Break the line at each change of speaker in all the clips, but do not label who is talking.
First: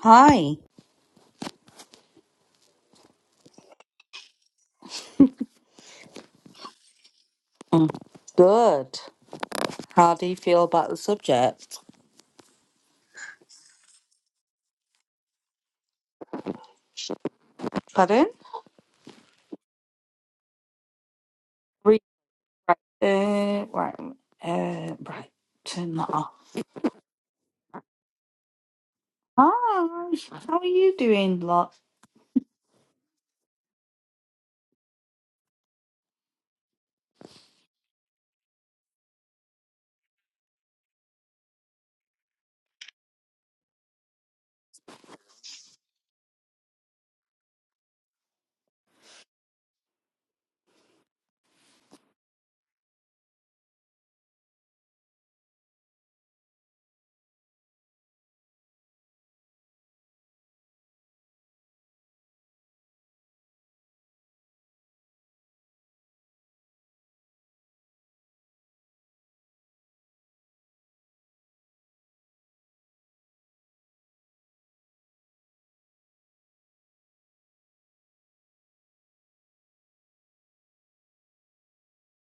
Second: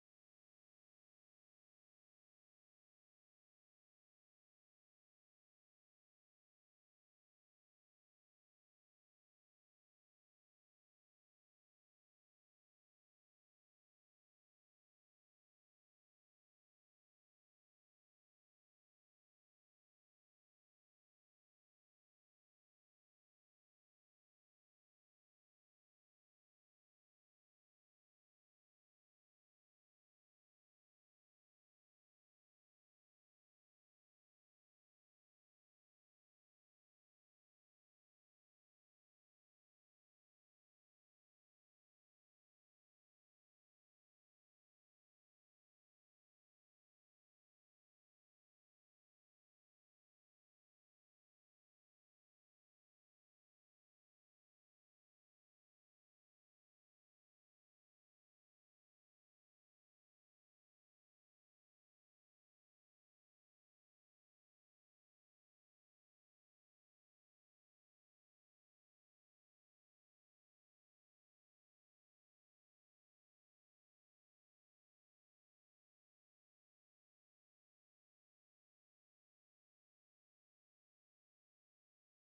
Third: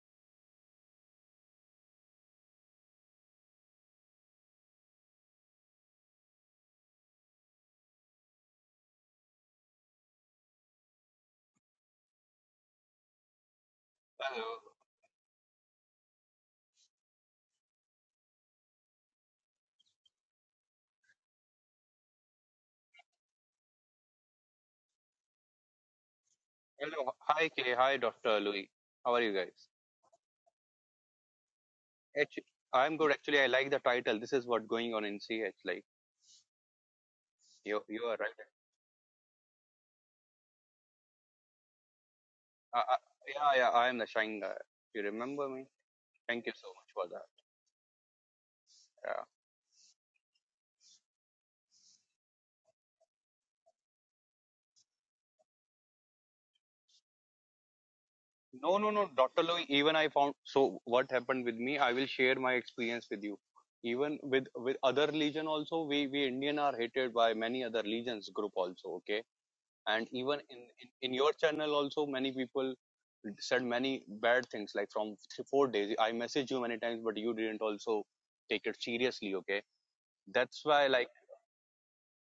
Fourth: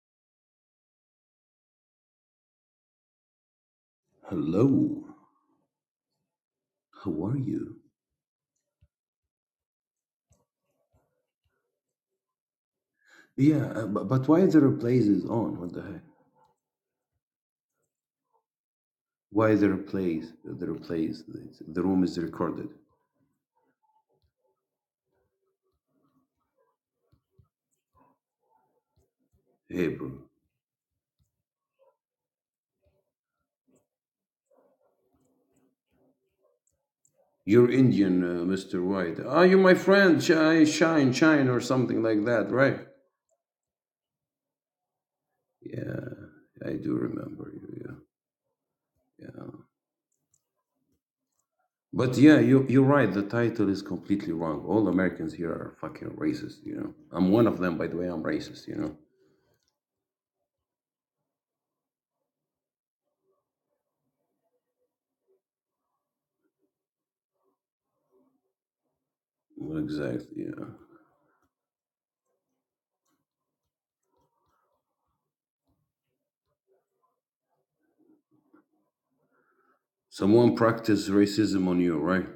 Hi.
Hello, how are you?
Mm, Good. How do you feel about the subject?
Yeah, uh, but, but why
Hello.
the replays is on? What the heck?
Pardon?
Why the replays? The replays. The, the
Re-
room is recorded.
Uh, right. Uh, right. Turn that off.
Hello. Hi, Kay. Hi, Dr. Louis. How are you guys?
Hey, bro.
Hi. How are you doing, lot?
Actu I'm good. Actually, I like the title. This is what's going on in CH. Like,
You're
you, you are
Indian, uh,
right.
Mr. White. Are you my friend? Shine, shine, shine, or something like that,
Uh,
right?
uh, yeah, yeah. I am the shine guy. You remember me?
Yeah,
Thank you so
I
much
do
for that.
remember you. Yeah,
Yeah.
yeah. But yeah, you, you're right. The title is completely wrong. All Americans here are fucking racist. You know, I'm one of them. By the way, I'm racist. You
No, no,
know.
no, Dr. Louis. Even I found. So, what happened with me? I will share my experience with you. Even with with other religion also, we we Indian are hated by many other religions group also. Okay.
Well,
and even
Exactly.
in,
Yeah.
in in your channel also many people said many bad things like from three, four days i messaged you many times but you didn't also take it seriously okay
Someone
that's why
practice
like
racism on you, right?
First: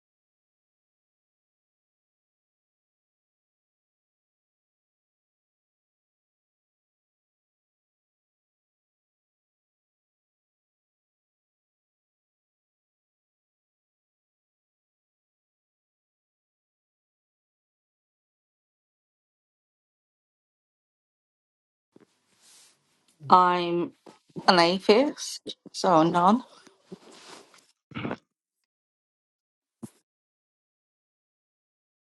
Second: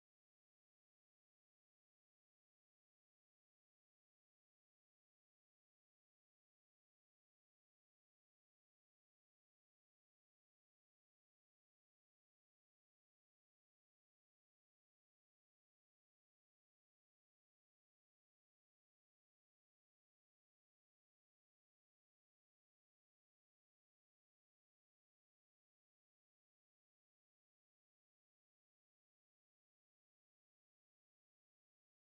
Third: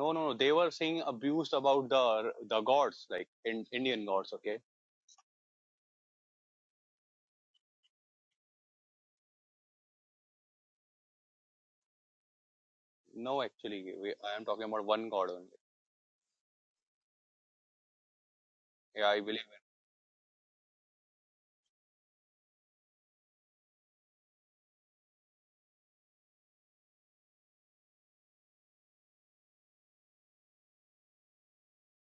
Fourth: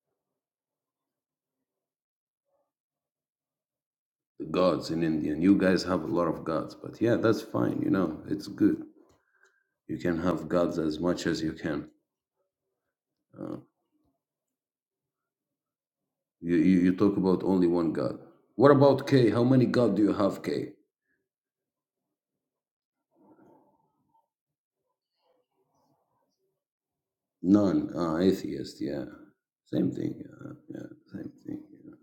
no no no they were saying abused about the the gods like in indian gods
The
okay
gods in India. And you guys have a lot of gods, but yeah, that's fine. You know, it's good. You can have gods as much as you can.
no
Uh,
actually we, i am talking about one god only
you, you you talk about only one god. What about
yeah i
K? How
believe
many god do you have, K?
I'm an atheist, so none.
None. Uh, atheist. Yeah, same thing. Uh, yeah, same thing. yeah.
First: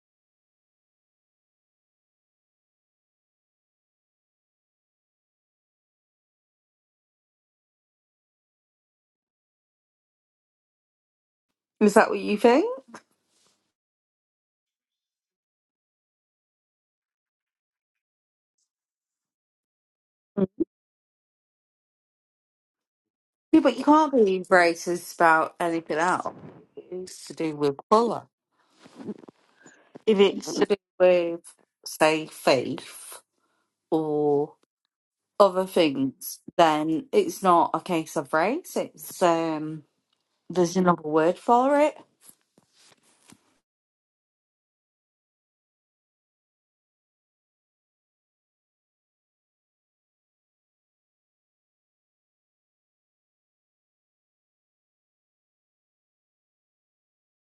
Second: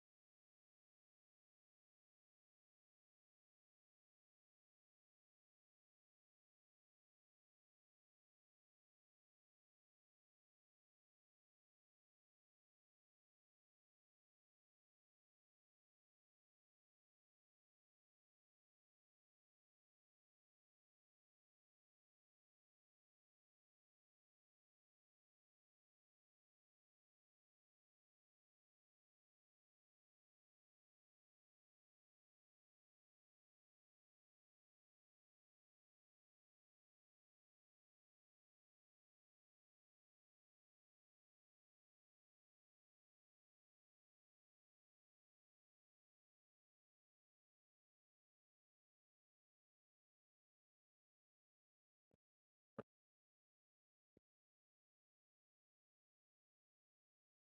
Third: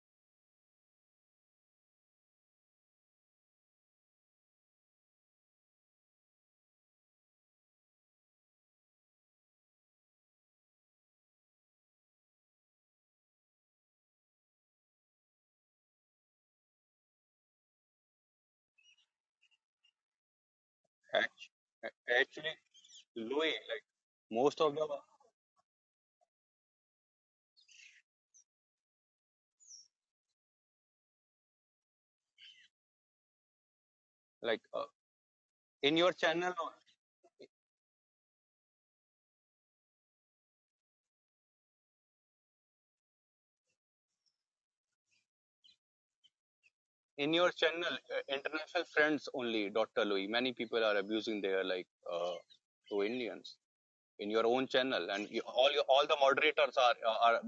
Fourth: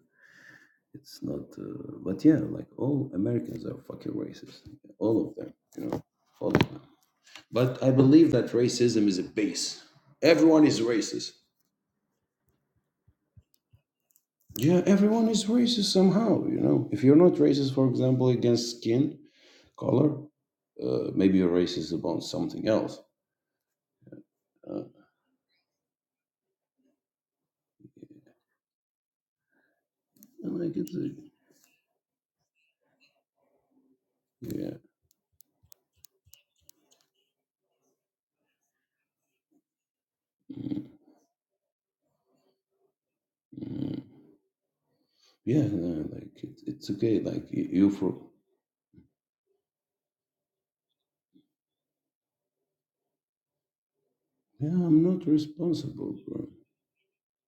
It's not. Uh, but yeah, like all Americans are fucking racist. All of them. You know, all of them. But I believe that racism is a base. Everyone is racist
Is that what you think?
Yeah, everyone is racist somehow. You know, if you're not racist, for example, against skin color, uh, maybe you're racist
act-
about
actually
something else.
louis
Yeah, but you
like
can't be
most of
Uh,
the
racist about anything else. If It's to do with colour. If it's
and
to
like
do
it's a,
with, say, faith or
like
yeah,
uh,
other
in your
things,
channel
then it's not a case of race. It's um, there's
mm,
another word for it.
mm. yeah, no, like it, it's okay.
in
Like
your
you, you
channel,
for
uh, international friends only, Dr. Louis. Many people are abusing their like uh, to Indians in your own
yeah, I'm
channel,
not
and you, all your, all
responsible,
the
bro.
moderators are uh, are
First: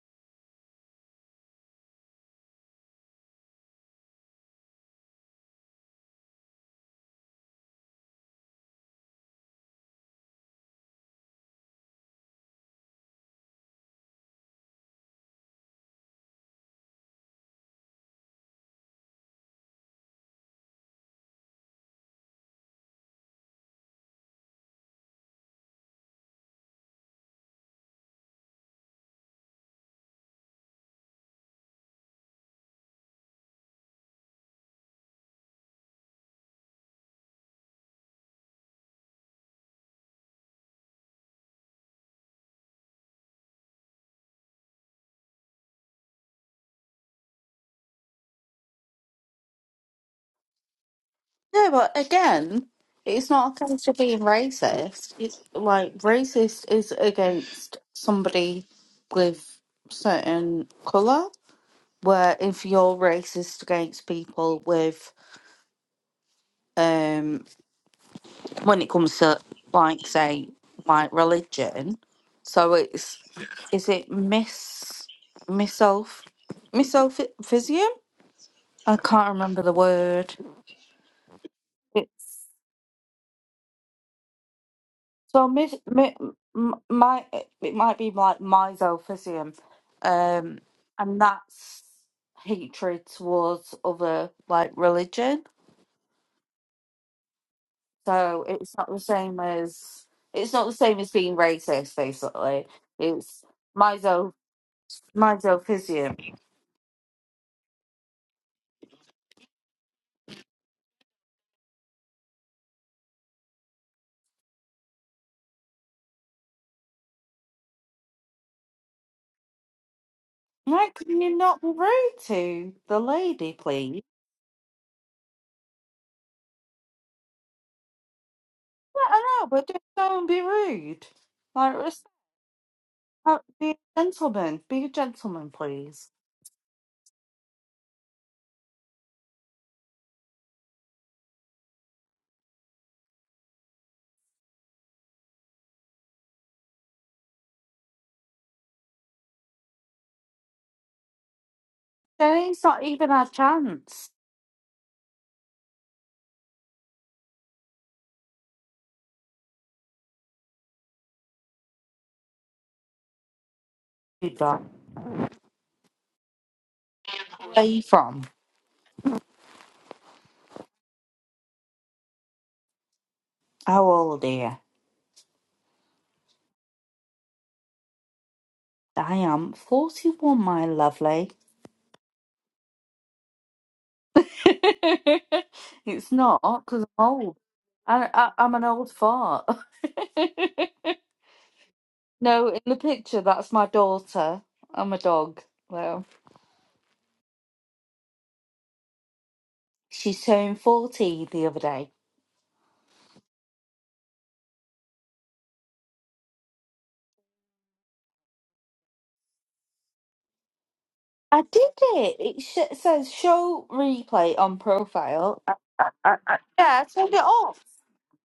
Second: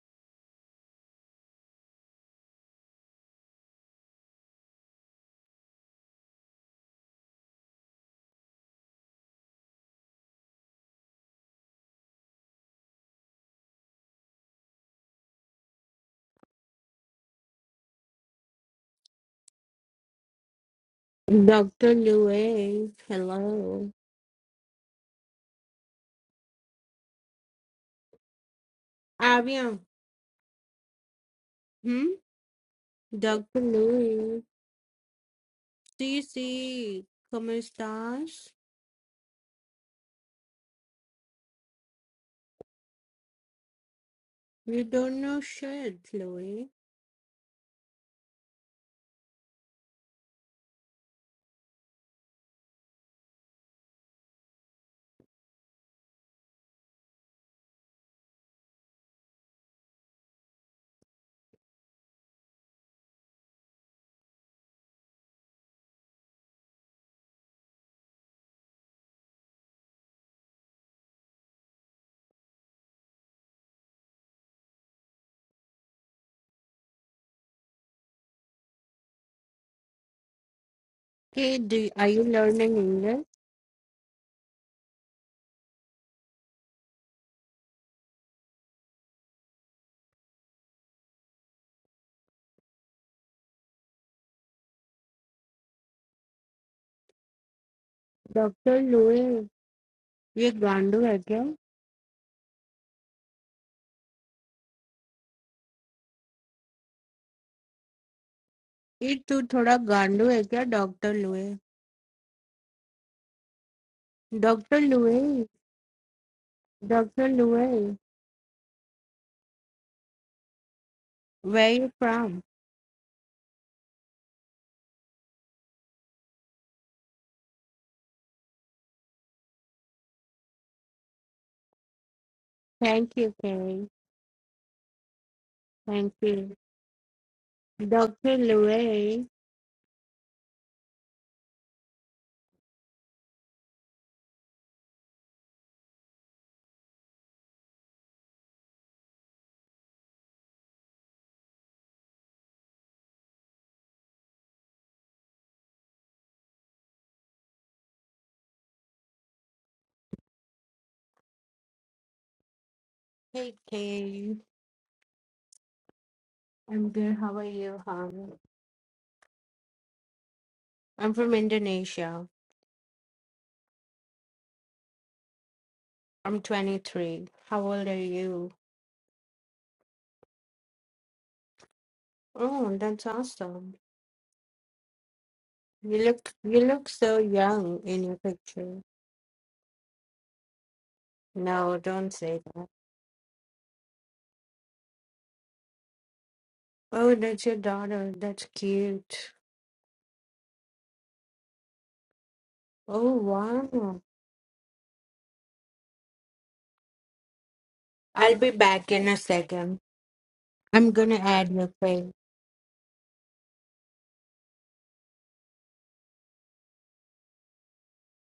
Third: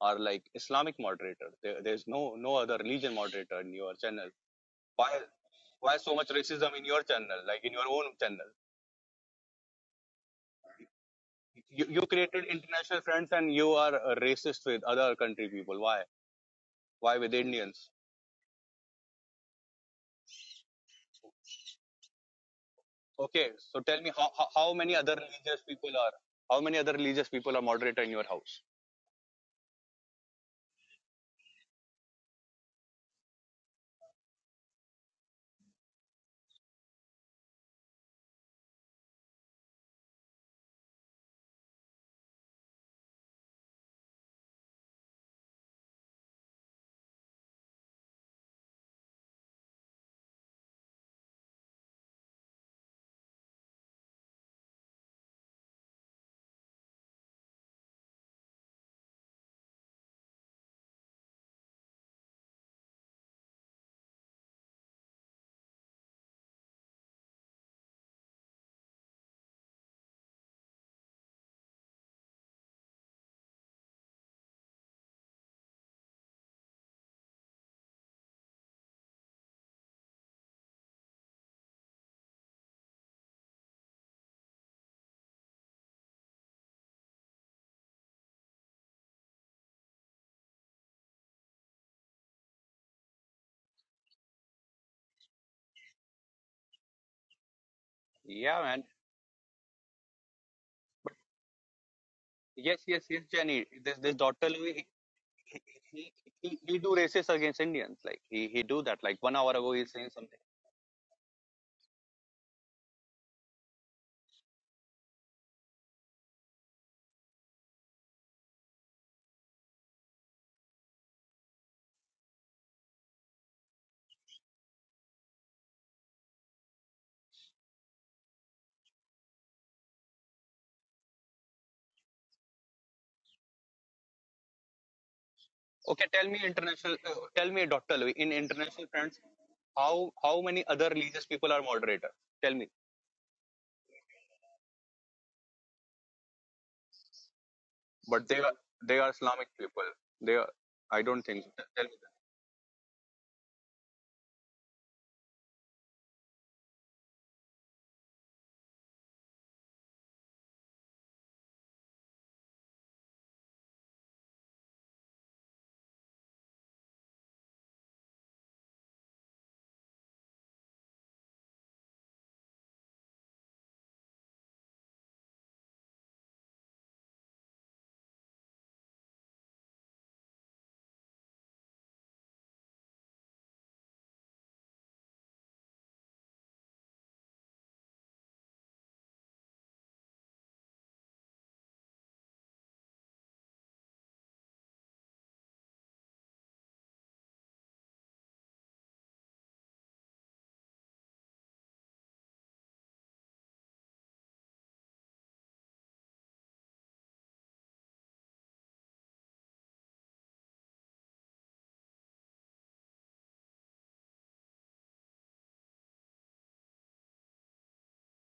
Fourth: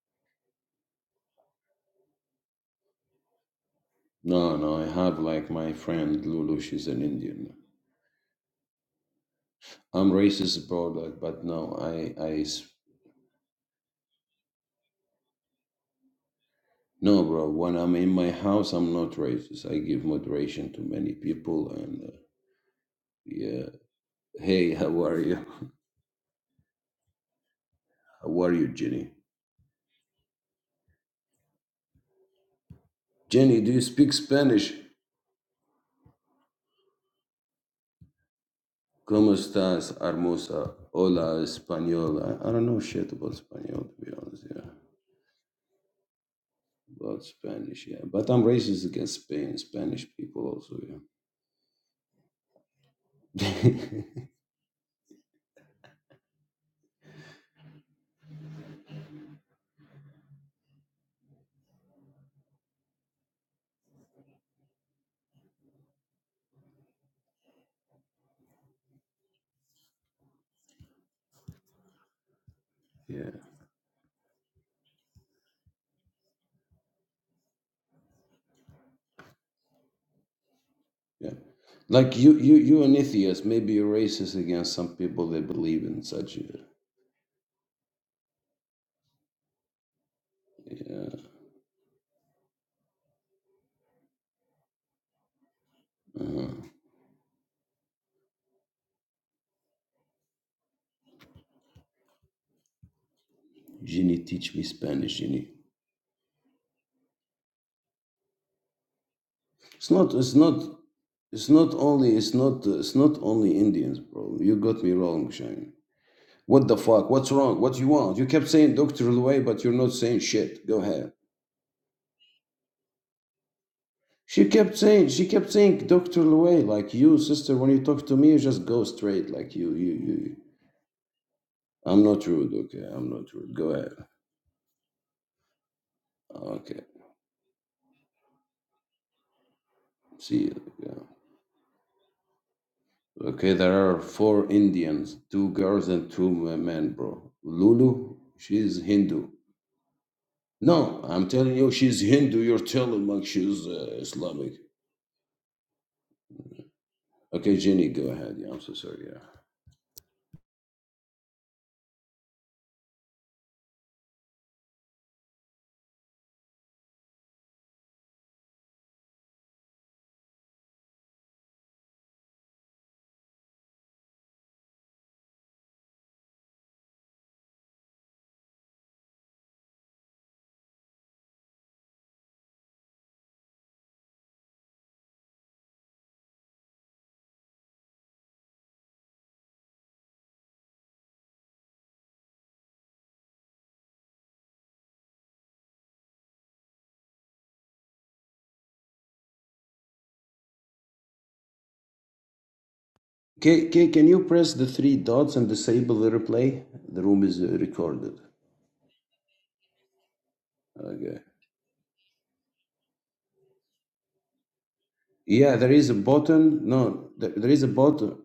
are like Islamic moderators. There, there's no no other religion moderator in your channel.
No, no, I
Why
have like my
why so
friend
much
Lulu.
racism in
She's an
your channel?
Indian.
Like in your own channel,
I'm racist bro. Like, but no,
you, you
I, I,
created
s-
international friends, and you are uh, racist with other country people. Why why
no,
with
bro. When
Indians?
I'm in my house, I'm not racist. I give moderation to many people
Dr.
and. Uh,
Louis,
Okay,
yeah
so
hello.
tell me how how,
Hey,
how
how
many other
are you?
religious people are how many other religious people are moderator in your
How are
house?
you, Jenny?
Ah, bien. Hmm? Dr.
Jenny, do you speak
Louis,
Spanish?
do you see? ¿Cómo estás?
¿Cómo estás, hermosa? Hola, española. I I don't know shit about Spanish, to be honest, yeah.
You don't know shit, Louis.
About Spanish, yeah. But I'm racist against Spain, Spanish people also,
No, but again, it's
yeah.
not a case of being racist. It's like racist is against somebody with certain color. Where if you're racist against people with um. when it comes to like say like religion. So it's
yeah,
is it miss misoph misophysism? I can't remember the word.
yeah.
Hey, do, are
Like
you
you,
It's
you,
learning
you an
English?
atheist. Maybe you're racist against some people that
so mis,
believe in
mi,
such, uh,
m- my it might be like misophysism, um,
yeah.
and that's hatred towards other like religion.
Uh-huh.
So
Yeah,
it's
Dr.
man.
not the same
Louis,
as
ये
it's not the same
गांडू
as
है
being
क्या?
racist. Basically,
Yes, yes, yes,
it's
Jenny. This this
Jenny,
Doctor
teach me
Louis,
Spanish,
My
Jenny.
he,
Delphisium.
he he he do racist against Indians. Like he he do that.
ये
Like one
तू
hour ago,
थोड़ा
It's
he's saying
not.
गांडू
It's
something.
है
not.
क्या, Dr.
It's
Louis?
not only it's not it's not only Indians, bro. You
Dr.
got me wrong,
Louis,
Shane. What the fuck?
Dr.
What's wrong? What you
Louis,
want? You kept saying Dr. Louay, but you're not saying shit. Go
Why
ahead.
can you not be
where you
rude
from?
to the lady, please?
She kept saying she kept saying Dr. Louay, like you, sister. When you talk to me, you just go
I
straight,
don't
like
know, but
you,
just
you,
don't
you.
be rude. Like, res-
I'm not rude, okay? I'm
Thank
not
you,
uh,
rude. Go
be a
Kay.
ahead.
gentleman. Be a gentleman,
Okay,
please.
Thank
tell me
you.
Okay.
international. Uh, tell me, Doctor Louis, in
Dr.
international friends,
Louis.
how how
See you.
many other
Yeah.
religious people are moderator? Tell me.
Okay, there are four Indians, two girls and two men, bro. Lulu,
But they are
she's
they are
Hindu.
Islamic people. They are.
No,
I don't
I'm
think.
telling
So.
you,
Tell me.
she's Hindu.
Then
You're
not
telling
even
like
a
she's uh,
chance.
Islamic. Okay, Jenny, go ahead. Yeah, I'm so sorry. Yeah.
Hey,
You
Kay.
do Where
I'm good. How are
are
you,
you from?
hon? I'm from Indonesia.
How old are you?
I'm 23. How old are you?
I am 41, my lovely.
Oh, that's awesome. You
it's
look
not,
you
because
look
I'm
so
old.
young in
I,
your
I, I'm an
picture.
old fart.
No, don't say
no, in
that.
the picture, that's my daughter. I'm a dog. Well,
Oh, that's your daughter. That's cute.
She turned 40 the other day.
Oh,
Okay, can,
wow.
can you press the three dots and disable the replay? The room is uh, recorded.
I'll be back in a second. I'm gonna
Okay.
I
add your
did
face.
it. It sh- says show replay on profile. I,
Yeah, there
I,
is a
I, I-
button.
yeah, I
No,
turned it
there, there
off.
is a button.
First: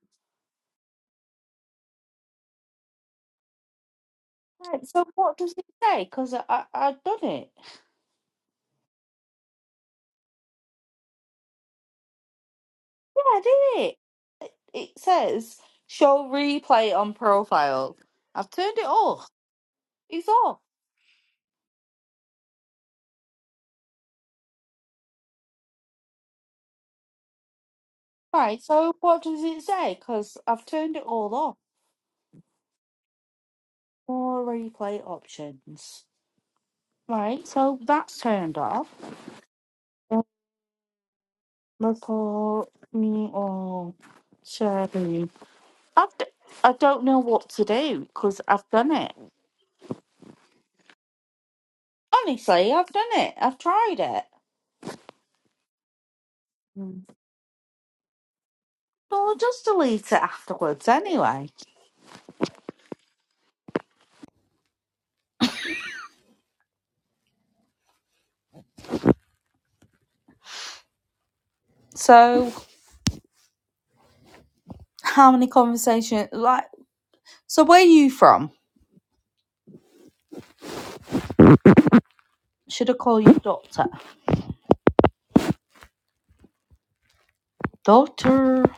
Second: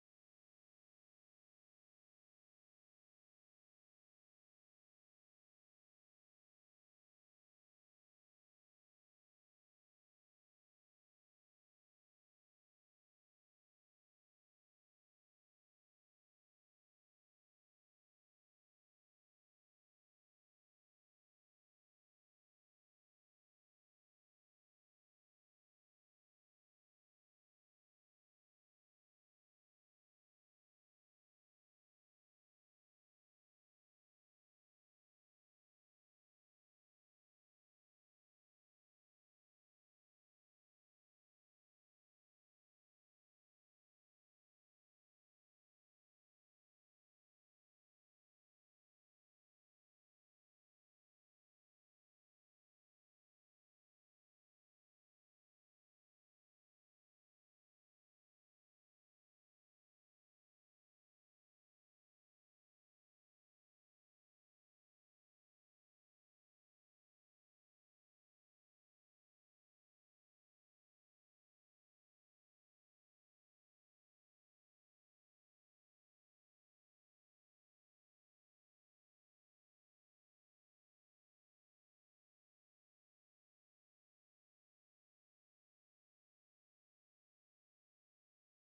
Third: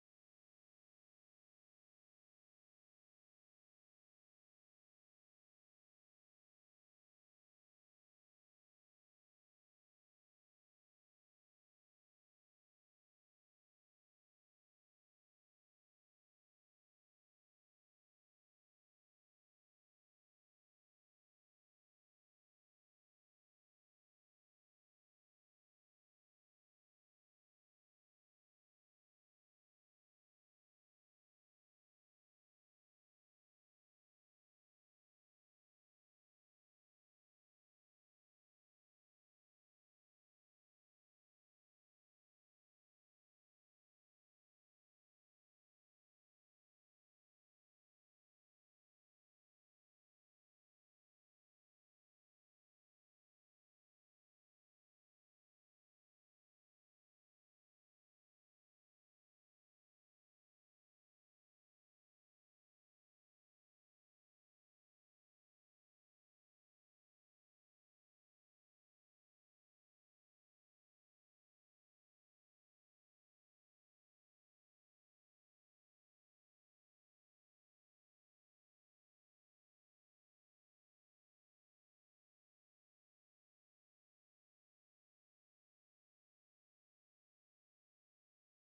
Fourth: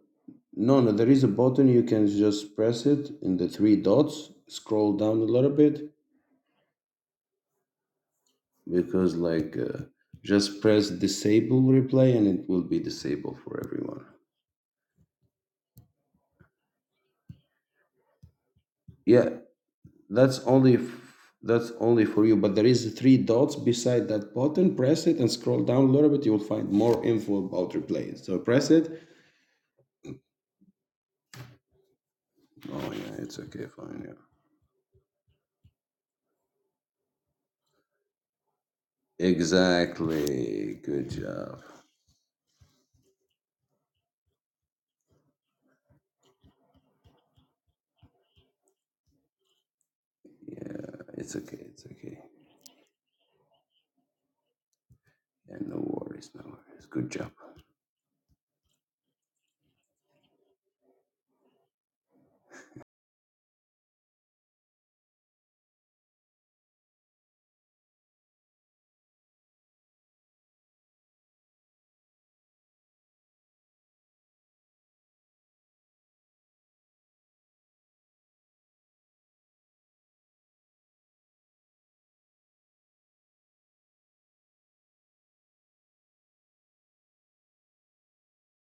No, no, there is a button. You can just press it in the three dots.
Right,
Scroll
so
down a
what
little
does it
bit
say? Because I, I, I've done it.
because, like, uh, just press disable replay and it will be
Yeah,
disabled
I
for
did it.
everyone.
It says show replay on profile. I've turned it off.
Yeah,
It's
That's
off.
only f- that's only for you. But there is three dots beside that button. Press it and scroll down a little bit. You will find more info about replay. So
Right,
press
so
it.
what does it say? Because I've turned it all off.
Oh yeah, it's okay. Fine. Yeah.
More replay options. Right, so that's turned off.
Exactly. Good job.
Look for me or Sherry. I've d- I don't know what to do because I've done it.
Yeah, it's okay. It's okay.
Honestly, I've done it. I've tried it.
Yeah, no worries. No worries.
Mm.
Good job.
Well, I'll just delete it afterwards anyway. So, how many conversations? Like, so where are you from? Should I call you doctor? Doctor.